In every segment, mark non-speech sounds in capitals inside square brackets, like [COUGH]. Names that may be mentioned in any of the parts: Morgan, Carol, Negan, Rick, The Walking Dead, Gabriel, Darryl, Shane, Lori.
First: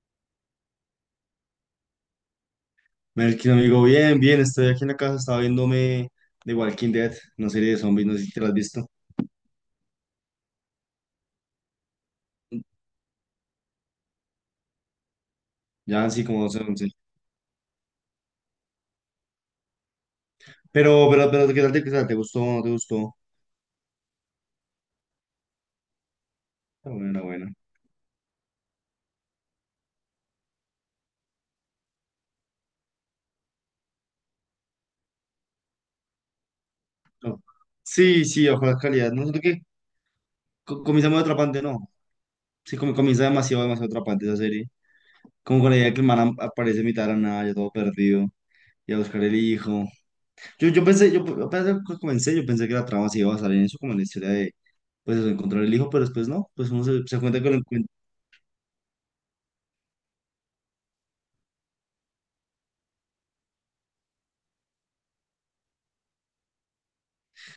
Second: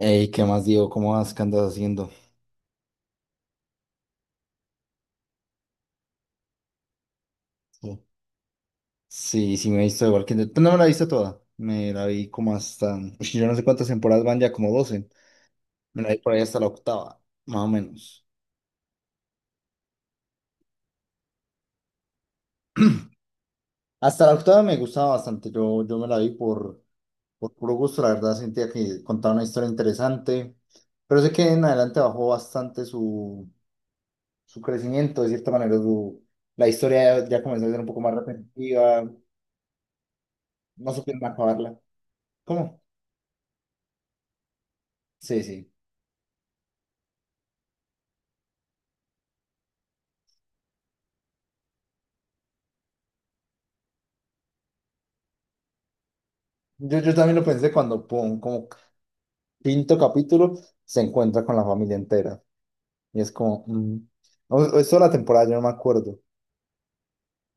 Ey, ¿qué más digo? ¿Cómo vas? ¿Qué andas haciendo? Melkin, amigo, bien, bien, estoy aquí en la casa, estaba viéndome The Walking Dead, una serie de Sí. zombies, no sé si te la has visto. Sí, sí, me he visto igual que pues no me la he visto toda. Me la vi como hasta. Ush, yo no sé cuántas temporadas van ya, como 12. Me Ya la han vi sí, por ahí como hasta 12, la 11. octava, más o menos. Pero, ¿qué tal qué tal? ¿Te gustó? ¿No te gustó? Hasta la octava me gustaba bastante. Yo me la vi por, Está buena, buena. por puro gusto. La verdad sentía que contaba una historia interesante. Pero sé que en adelante bajó bastante su, su crecimiento, de cierta manera. La historia ya No. comenzó a ser un poco más Sí, sí, ojalá repetitiva. calidad. No siento que No comienza muy supieron atrapante, acabarla. no. Sí, ¿Cómo? Comienza demasiado atrapante esa serie. Sí, Como con sí. la idea de que el man aparece en mitad de la nada, ya todo perdido, y a buscar el hijo. Yo pensé, cuando comencé, yo pensé que la trama se iba a basar en eso, como en la historia de, pues, eso, encontrar el hijo, pero después no, pues uno Yo, yo se también cuenta lo que lo pensé encuentra. cuando, pum, como quinto capítulo, se encuentra con la familia entera. Y es como, o es toda la temporada, yo no me acuerdo.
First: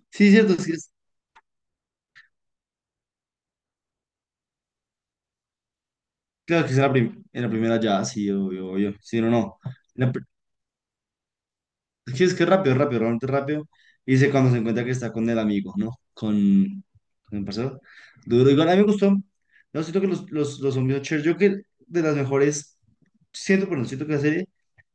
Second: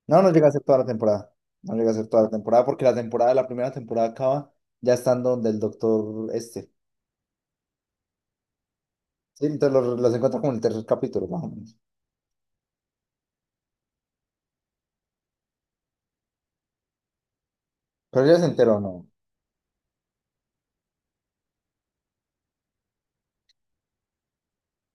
No, Sí, no llega a cierto, ser es que toda la es- temporada. No llega a ser toda la temporada porque la temporada, la primera temporada acaba ya estando donde el doctor claro este. que es en la, en la primera ya, sí, obvio, obvio, sí, no, Sí, no. entonces los, La los pr- encuentra como en el tercer capítulo, más o menos. es que es rápido, rápido, realmente rápido. Y dice cuando se encuentra que está con el amigo, ¿no? Con el parcero. Pero ya se Duro, igual, a mí enteró, me ¿no? gustó. No, siento que los zombies Cher, yo creo que de las mejores, siento, perdón, siento que la serie,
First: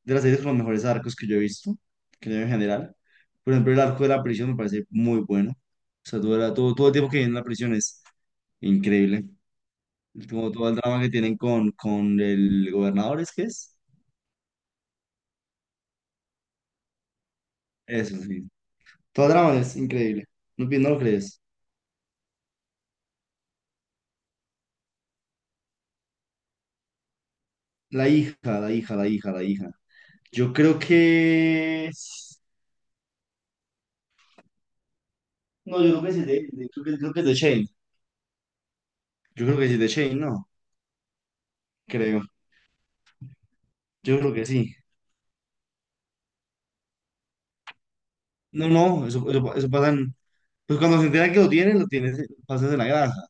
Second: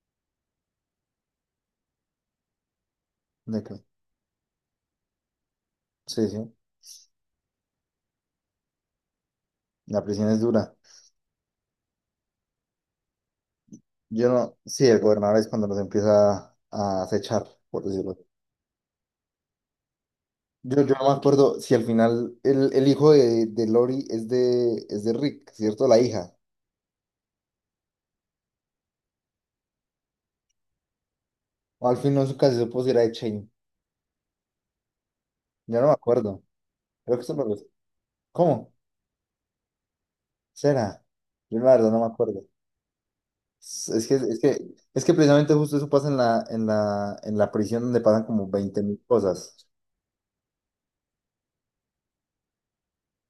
de las series con los mejores arcos que yo he visto, que yo en general. Por De ejemplo, que, el arco de la prisión me parece muy bueno. O sea, sí, sí, todo el tiempo que viene en la prisión es increíble. la prisión es Como todo dura. el drama que tienen con el gobernador, ¿es que es? Yo no, sí, el gobernador es cuando los empieza a acechar, por decirlo. Eso, sí. Todo el drama es increíble. No, Yo, no yo lo no me crees. acuerdo si al final el hijo de Lori es de Rick, ¿cierto? La hija. La hija. Yo creo que... O al fin no nunca se supo si era de Shane. No, Yo no me yo creo que sí es de, acuerdo. de creo Creo que que es eso de lo… Shane. ¿Cómo? Yo creo que sí es de Shane, ¿no? ¿Será? Yo la verdad no me Creo. acuerdo. Es es que, Yo creo es que que, sí. es que precisamente justo eso pasa en la prisión donde pasan como No, veinte mil no, cosas. eso pasa en... Pues cuando se entera que lo lo tienes, pasas en la granja.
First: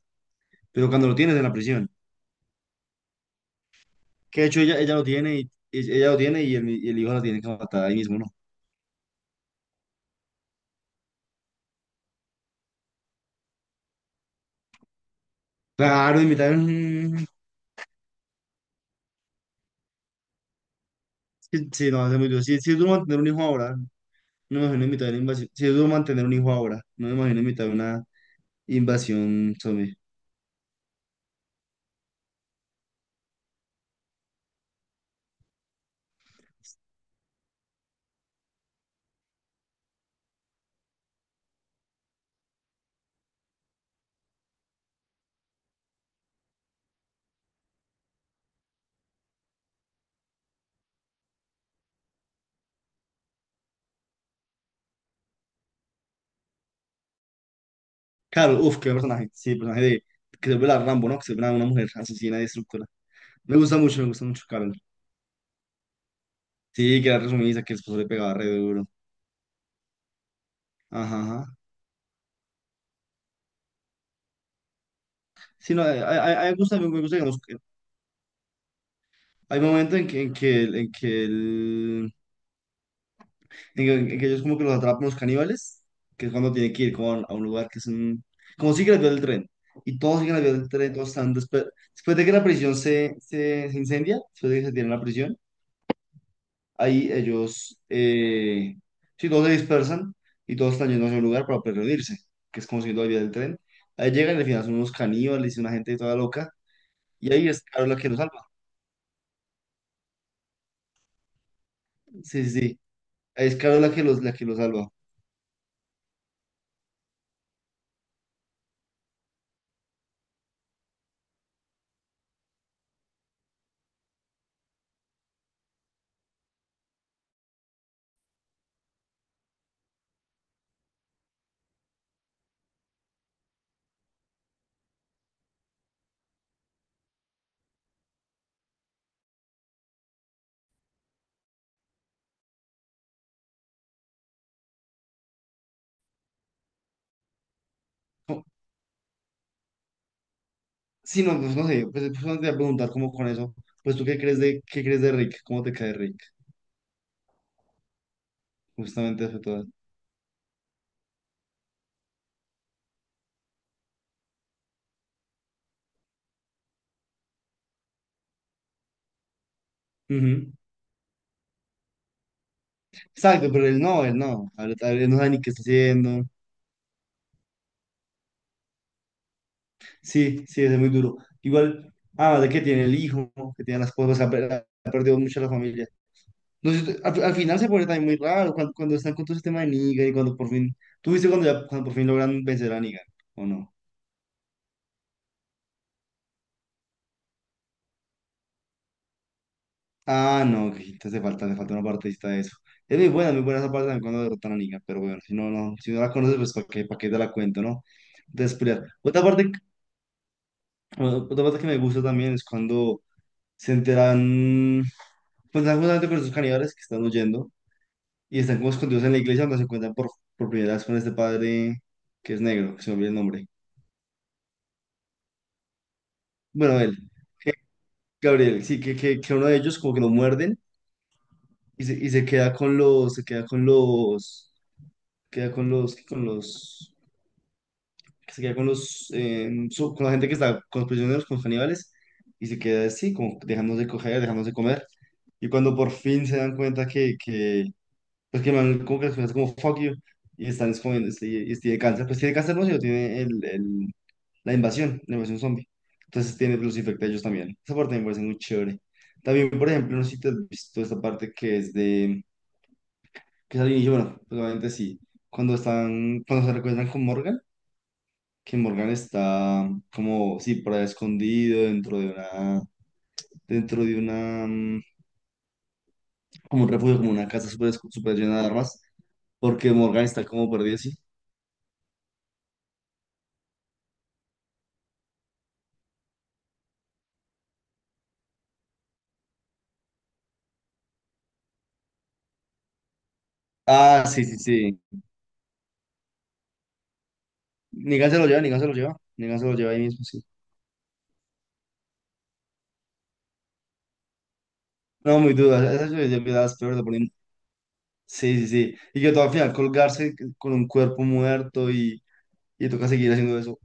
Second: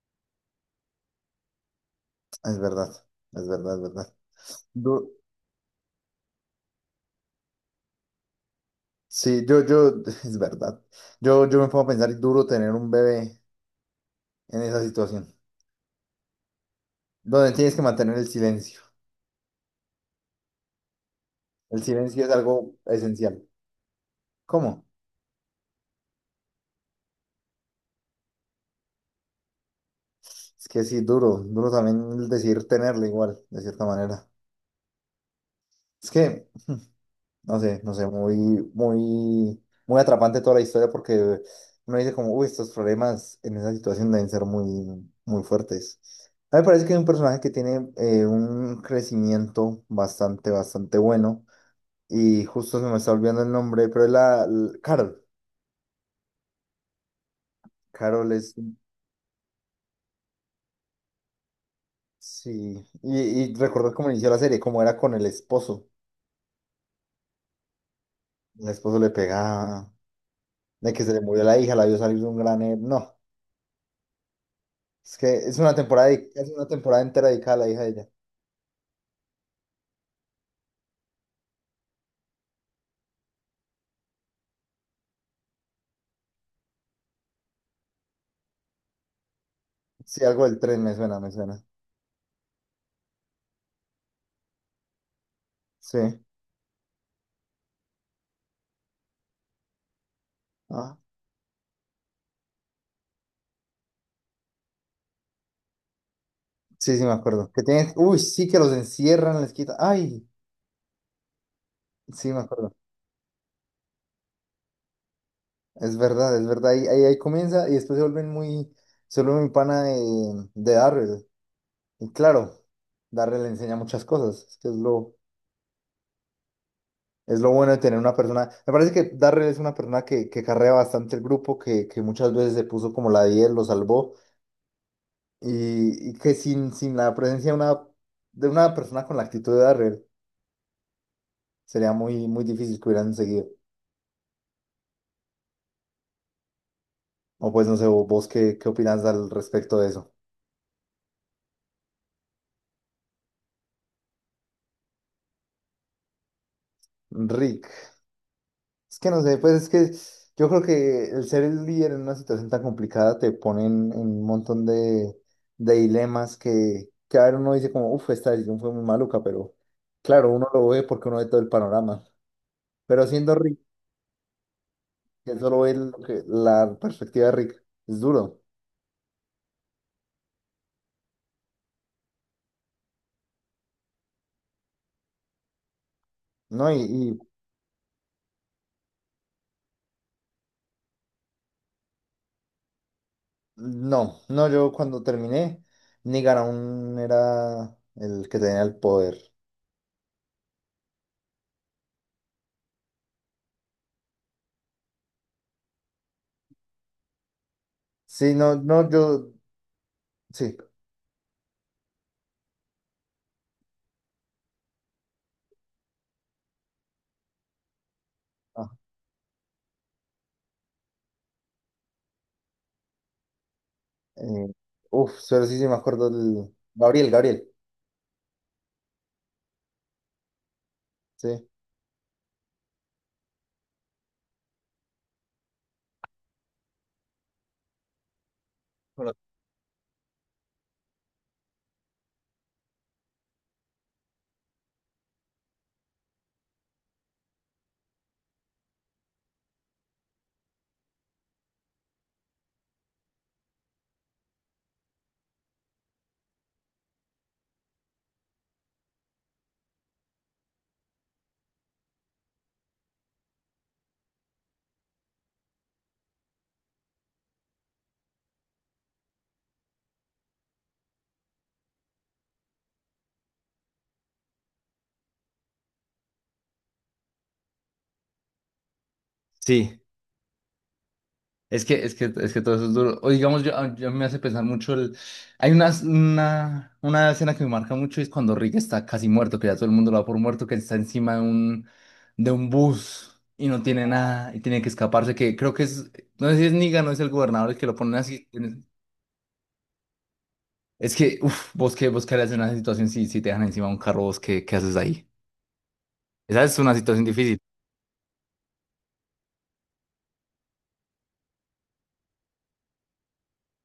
Pero cuando lo tienes en la prisión. Es verdad, es verdad, es verdad. Que de hecho ella lo Du- tiene y el, y el hijo la tiene que matar ahí mismo, ¿no? sí, [LAUGHS] es verdad. Yo me pongo a pensar, duro tener un bebé en esa situación, Claro, invitar. donde tienes que mantener el silencio. Sí, El sí, no, hace silencio es mucho. Sí, sí algo es duro mantener un hijo esencial. ahora. No me ¿Cómo? imagino en mitad de una invasión. Sí es duro mantener un hijo ahora. No me imagino en mitad de una invasión zombie. Es que sí, duro, duro también el decir tenerlo igual, de cierta manera. Es que, no sé, no sé, muy, muy, muy atrapante toda la historia porque uno dice como, uy, estos problemas en esa situación deben ser muy, muy fuertes. A mí me parece que es un personaje que tiene un crecimiento bastante, bastante bueno y justo se me está olvidando el nombre, pero es la Carol. Carol es, Claro, uff, qué personaje. Sí, el personaje de que se vuelve la Rambo, ¿no? Que se vuelve una mujer asesina y sí, destructora. y recordar Me cómo gusta inició la mucho, serie, Carol. cómo era con el esposo. Sí, que era resumida, que el esposo le pegaba re El duro. esposo le pegaba, de que se le Ajá, murió ajá. la hija, la vio salir de un gran… No, es que es una Sí, no, temporada, de- es a mí una temporada me gusta, entera digamos, dedicada que a la hija de ella. hay momentos en en que él Digo, que ellos como que los atrapan los caníbales, que es cuando tiene que ir con a un lugar que es un... Como siguen las vías del tren. Y todos Sí, siguen las algo del vías del tren tren, me todos suena, me están... suena. Después, después de que la prisión se incendia, después de que se tiene la prisión, Sí. ahí ellos... sí, todos se dispersan y todos están Ah, yendo hacia un lugar para pues, reunirse, que es como siguiendo las vías del tren. Ahí llegan y al final son unos caníbales y una gente toda loca. sí, sí, me Y ahí acuerdo. es Que Carol tienen… la que los Uy, salva. sí, que los encierran, les quitan… Ay, sí, me Sí, sí, acuerdo. sí. Ahí es Carol la que la que los salva. Es verdad, es verdad. Ahí comienza y después se vuelven muy… Se vuelve muy pana de Darryl. Y claro, Darryl le enseña muchas cosas. Es que es lo, es lo bueno de tener una persona. Me parece que Darrell es una persona que carrea bastante el grupo, que muchas veces se puso como la 10, lo salvó. Y que sin, sin la presencia de una persona con la actitud de Darrell, sería muy, muy difícil que hubieran seguido. O pues no sé, vos qué, qué opinas al respecto de eso. Sí, no, pues no sé, no te voy a preguntar cómo con eso, pues tú qué crees qué crees de Rick, cómo te cae Rick, Rick. Es que no justamente sé, eso pues todo. es que yo creo que el ser el líder en una situación tan complicada te pone en un montón de dilemas que a ver uno dice como, uff, esta decisión fue muy maluca, pero claro, uno Ujú. lo ve porque uno ve todo el panorama. Pero siendo Exacto, Rick, pero él no, a ver, él no sabe que ni qué solo está ve lo que, haciendo, la perspectiva de Rick, es duro, sí, sí, es muy duro. Igual, ah, de que tiene el hijo, que tiene las cosas, ha perdido mucho la familia. ¿no? No Y, sé, y al final se pone también muy raro cuando están con todo ese tema de Negan y cuando por fin, ¿tú viste cuando por fin logran vencer a Negan, o no? no, no, yo cuando terminé, Negan aún era el que tenía el poder. Ah, no, que entonces te falta, le falta una partecita de eso. Es muy buena esa parte también cuando derrotan a Negan, pero bueno, si no, no, si no la conoces, pues para qué te la cuento, ¿no? Sí, no, Entonces, pelear. no, yo, sí. Otra parte que me gusta también es cuando se enteran, pues están justamente con esos caníbales que están huyendo y están como escondidos en la iglesia donde se encuentran por primera vez con este padre que es negro, que se me olvida el nombre. Eh, uf, solo sí, sí me acuerdo del… Bueno, él, Gabriel, Gabriel, Gabriel, sí, que uno de ellos como que lo muerden sí. y y se queda con los, se queda con los que se queda con los con la gente que está con los prisioneros, con los caníbales, y se queda así, como dejándose coger, dejándose comer. Y cuando por fin se dan cuenta que pues que el man como que es como fuck you, y están escondiendo, y tiene cáncer, pues tiene cáncer, no, sino tiene la invasión zombie. Entonces tiene, los infecta a ellos también. Esa parte me parece muy chévere. También, por ejemplo, no sé si te has visto esta parte que es de, que es al inicio, bueno, probablemente sí, cuando están, cuando se recuerdan con Morgan que Morgan está como, sí, por ahí escondido dentro de una, dentro de una, como un refugio, como una casa súper super llena de armas, porque Sí, Morgan está como perdido, sí. es que todo eso es duro. O digamos, yo, a- yo me hace pensar mucho el… Hay una escena que me marca mucho y es cuando Rick está casi muerto, que ya todo el mundo lo da por muerto, que está encima de un bus y no tiene Ah, sí, nada sí, y tiene que sí. escaparse, que creo que es… No sé si es Negan no es el gobernador el que lo ponen así. Negan se lo lleva ahí mismo, sí. Es que, uff, vos qué harías en una situación si te dejan encima de un carro, vos qué haces ahí. No, muy duda, esa yo vi Esa las es una peores de situación Poniente. difícil. Sí, sí, sí. Y que todo al final colgarse con un cuerpo muerto y toca seguir haciendo eso.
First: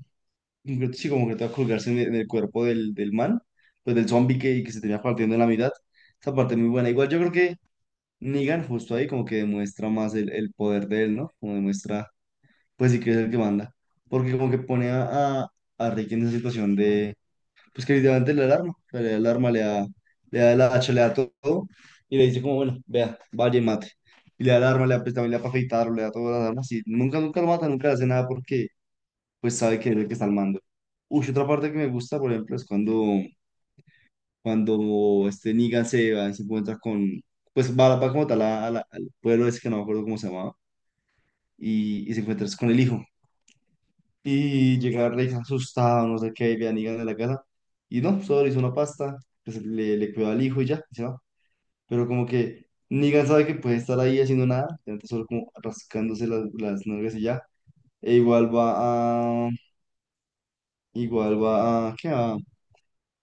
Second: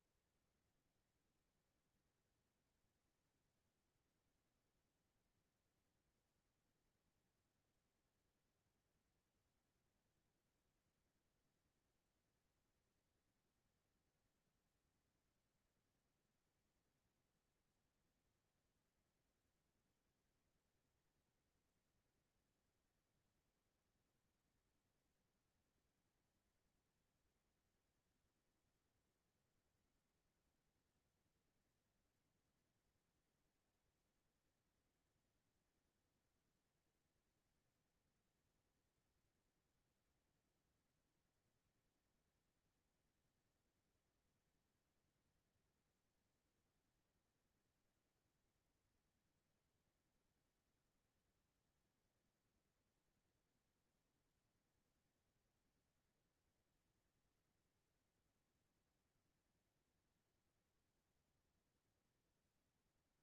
Sí, como que toca colgarse en en el cuerpo del man, pues del zombie que se tenía partiendo en la mitad. Esa parte muy buena. Igual yo creo Negan justo ahí como que demuestra más el poder de él, ¿no? Como demuestra, pues sí que es el que manda. Porque como que pone a Rick en esa situación de, pues que literalmente le da el arma, o sea, le da el arma, le da el hacha, le da todo, y le dice como, bueno, vea, vaya y mate. Y le da el arma, le da, pues, también le da para afeitarlo, le da todas las armas, y nunca, nunca lo mata, nunca le hace nada porque pues sabe que es el que está al mando. Uy, otra parte que me gusta, por ejemplo, es cuando este Negan se va y se encuentra con, pues va, va como tal al pueblo ese que no me acuerdo cómo se llamaba, y se encuentra con el hijo. Y llega Rex asustado, no sé qué, y ve a Negan en la casa, y no, solo le hizo una pasta, pues le cuidó al hijo y ya, y se va. Pero como que Negan sabe que puede estar ahí haciendo nada, entonces solo como rascándose las nalgas y ya. E a, igual va a, ¿qué?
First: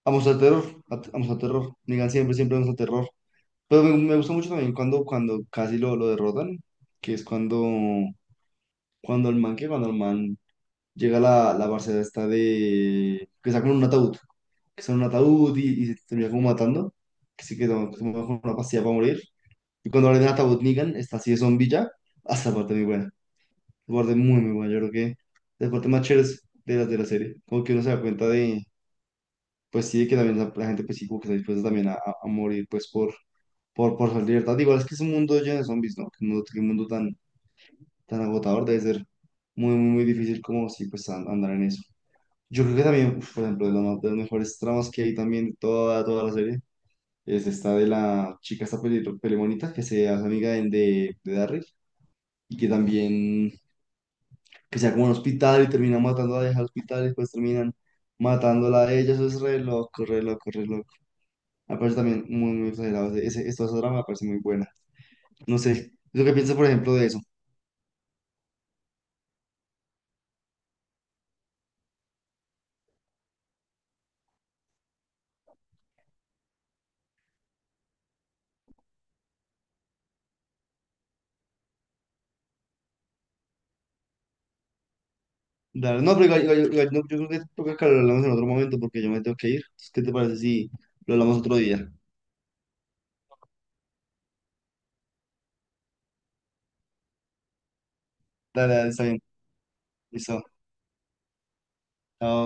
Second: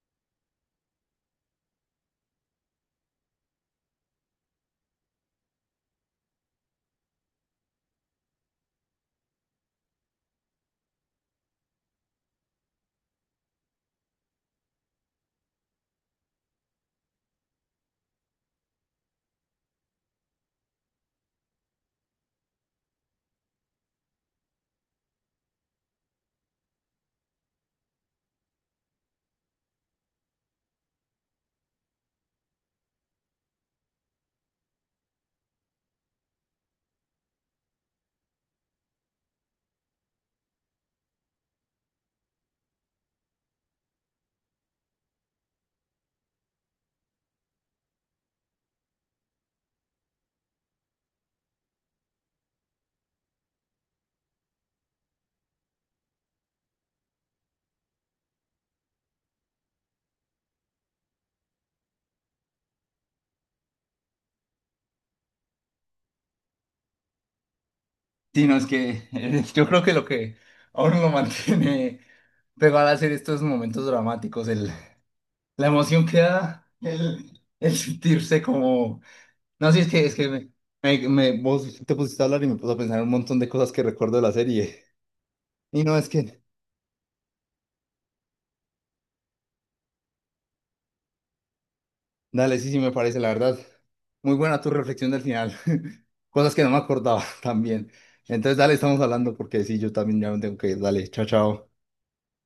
A mostrar terror, a mostrar terror. Negan siempre, siempre muestra terror. Pero me gustó mucho también cuando casi lo derrotan, que es cuando, cuando el man, que cuando el man llega a la parcela esta de... que sacan un ataúd, que son un ataúd y se termina como matando, que sí que toma, que se toma como una pastilla para morir. Y cuando abren el ataúd Negan, está así de zombie ya, hasta parte muy buena, esa parte muy, muy buena, yo creo que es la parte más chévere de de la serie, como que uno se da cuenta de, pues sí, de que también la gente pues sí como que está dispuesta también a morir pues por por su libertad. Igual es que es un mundo lleno de zombies, ¿no? Que mundo tan, tan agotador debe ser muy, muy, muy difícil como si pues andar en eso. Yo creo que también, uf, por ejemplo, de las mejores tramas que hay también de toda, toda la serie es esta de la chica, esta pelimonita, que se hace amiga de Darryl y que también, que sea como en un hospital y termina matando a la hija al hospital y después terminan matándola a ella. Eso es re loco, re loco, re loco. Me parece también muy, muy exagerado. Esa trama me parece muy buena. No sé, ¿tú qué piensas, por ejemplo, de eso? Sí, no, es que [LAUGHS] yo creo que lo que aún lo mantiene pegado a hacer estos momentos dramáticos, el, la emoción que da, el sentirse como… No, sí, es que vos te pusiste a hablar y me puse a pensar un montón de cosas que recuerdo de la serie. Y no, Dale, es no, pero que, igual, no, yo creo que toca que lo hablamos en otro momento porque yo me tengo que ir. Entonces, ¿qué te parece si lo hablamos otro día? dale, sí, sí, me parece, la verdad. Muy buena tu reflexión del final. [LAUGHS] Cosas que no me acordaba [LAUGHS] también. Entonces, dale, Dale, dale, estamos está bien. hablando porque sí, yo también ya me Listo. tengo que ir. Dale, chao, chao. Chao.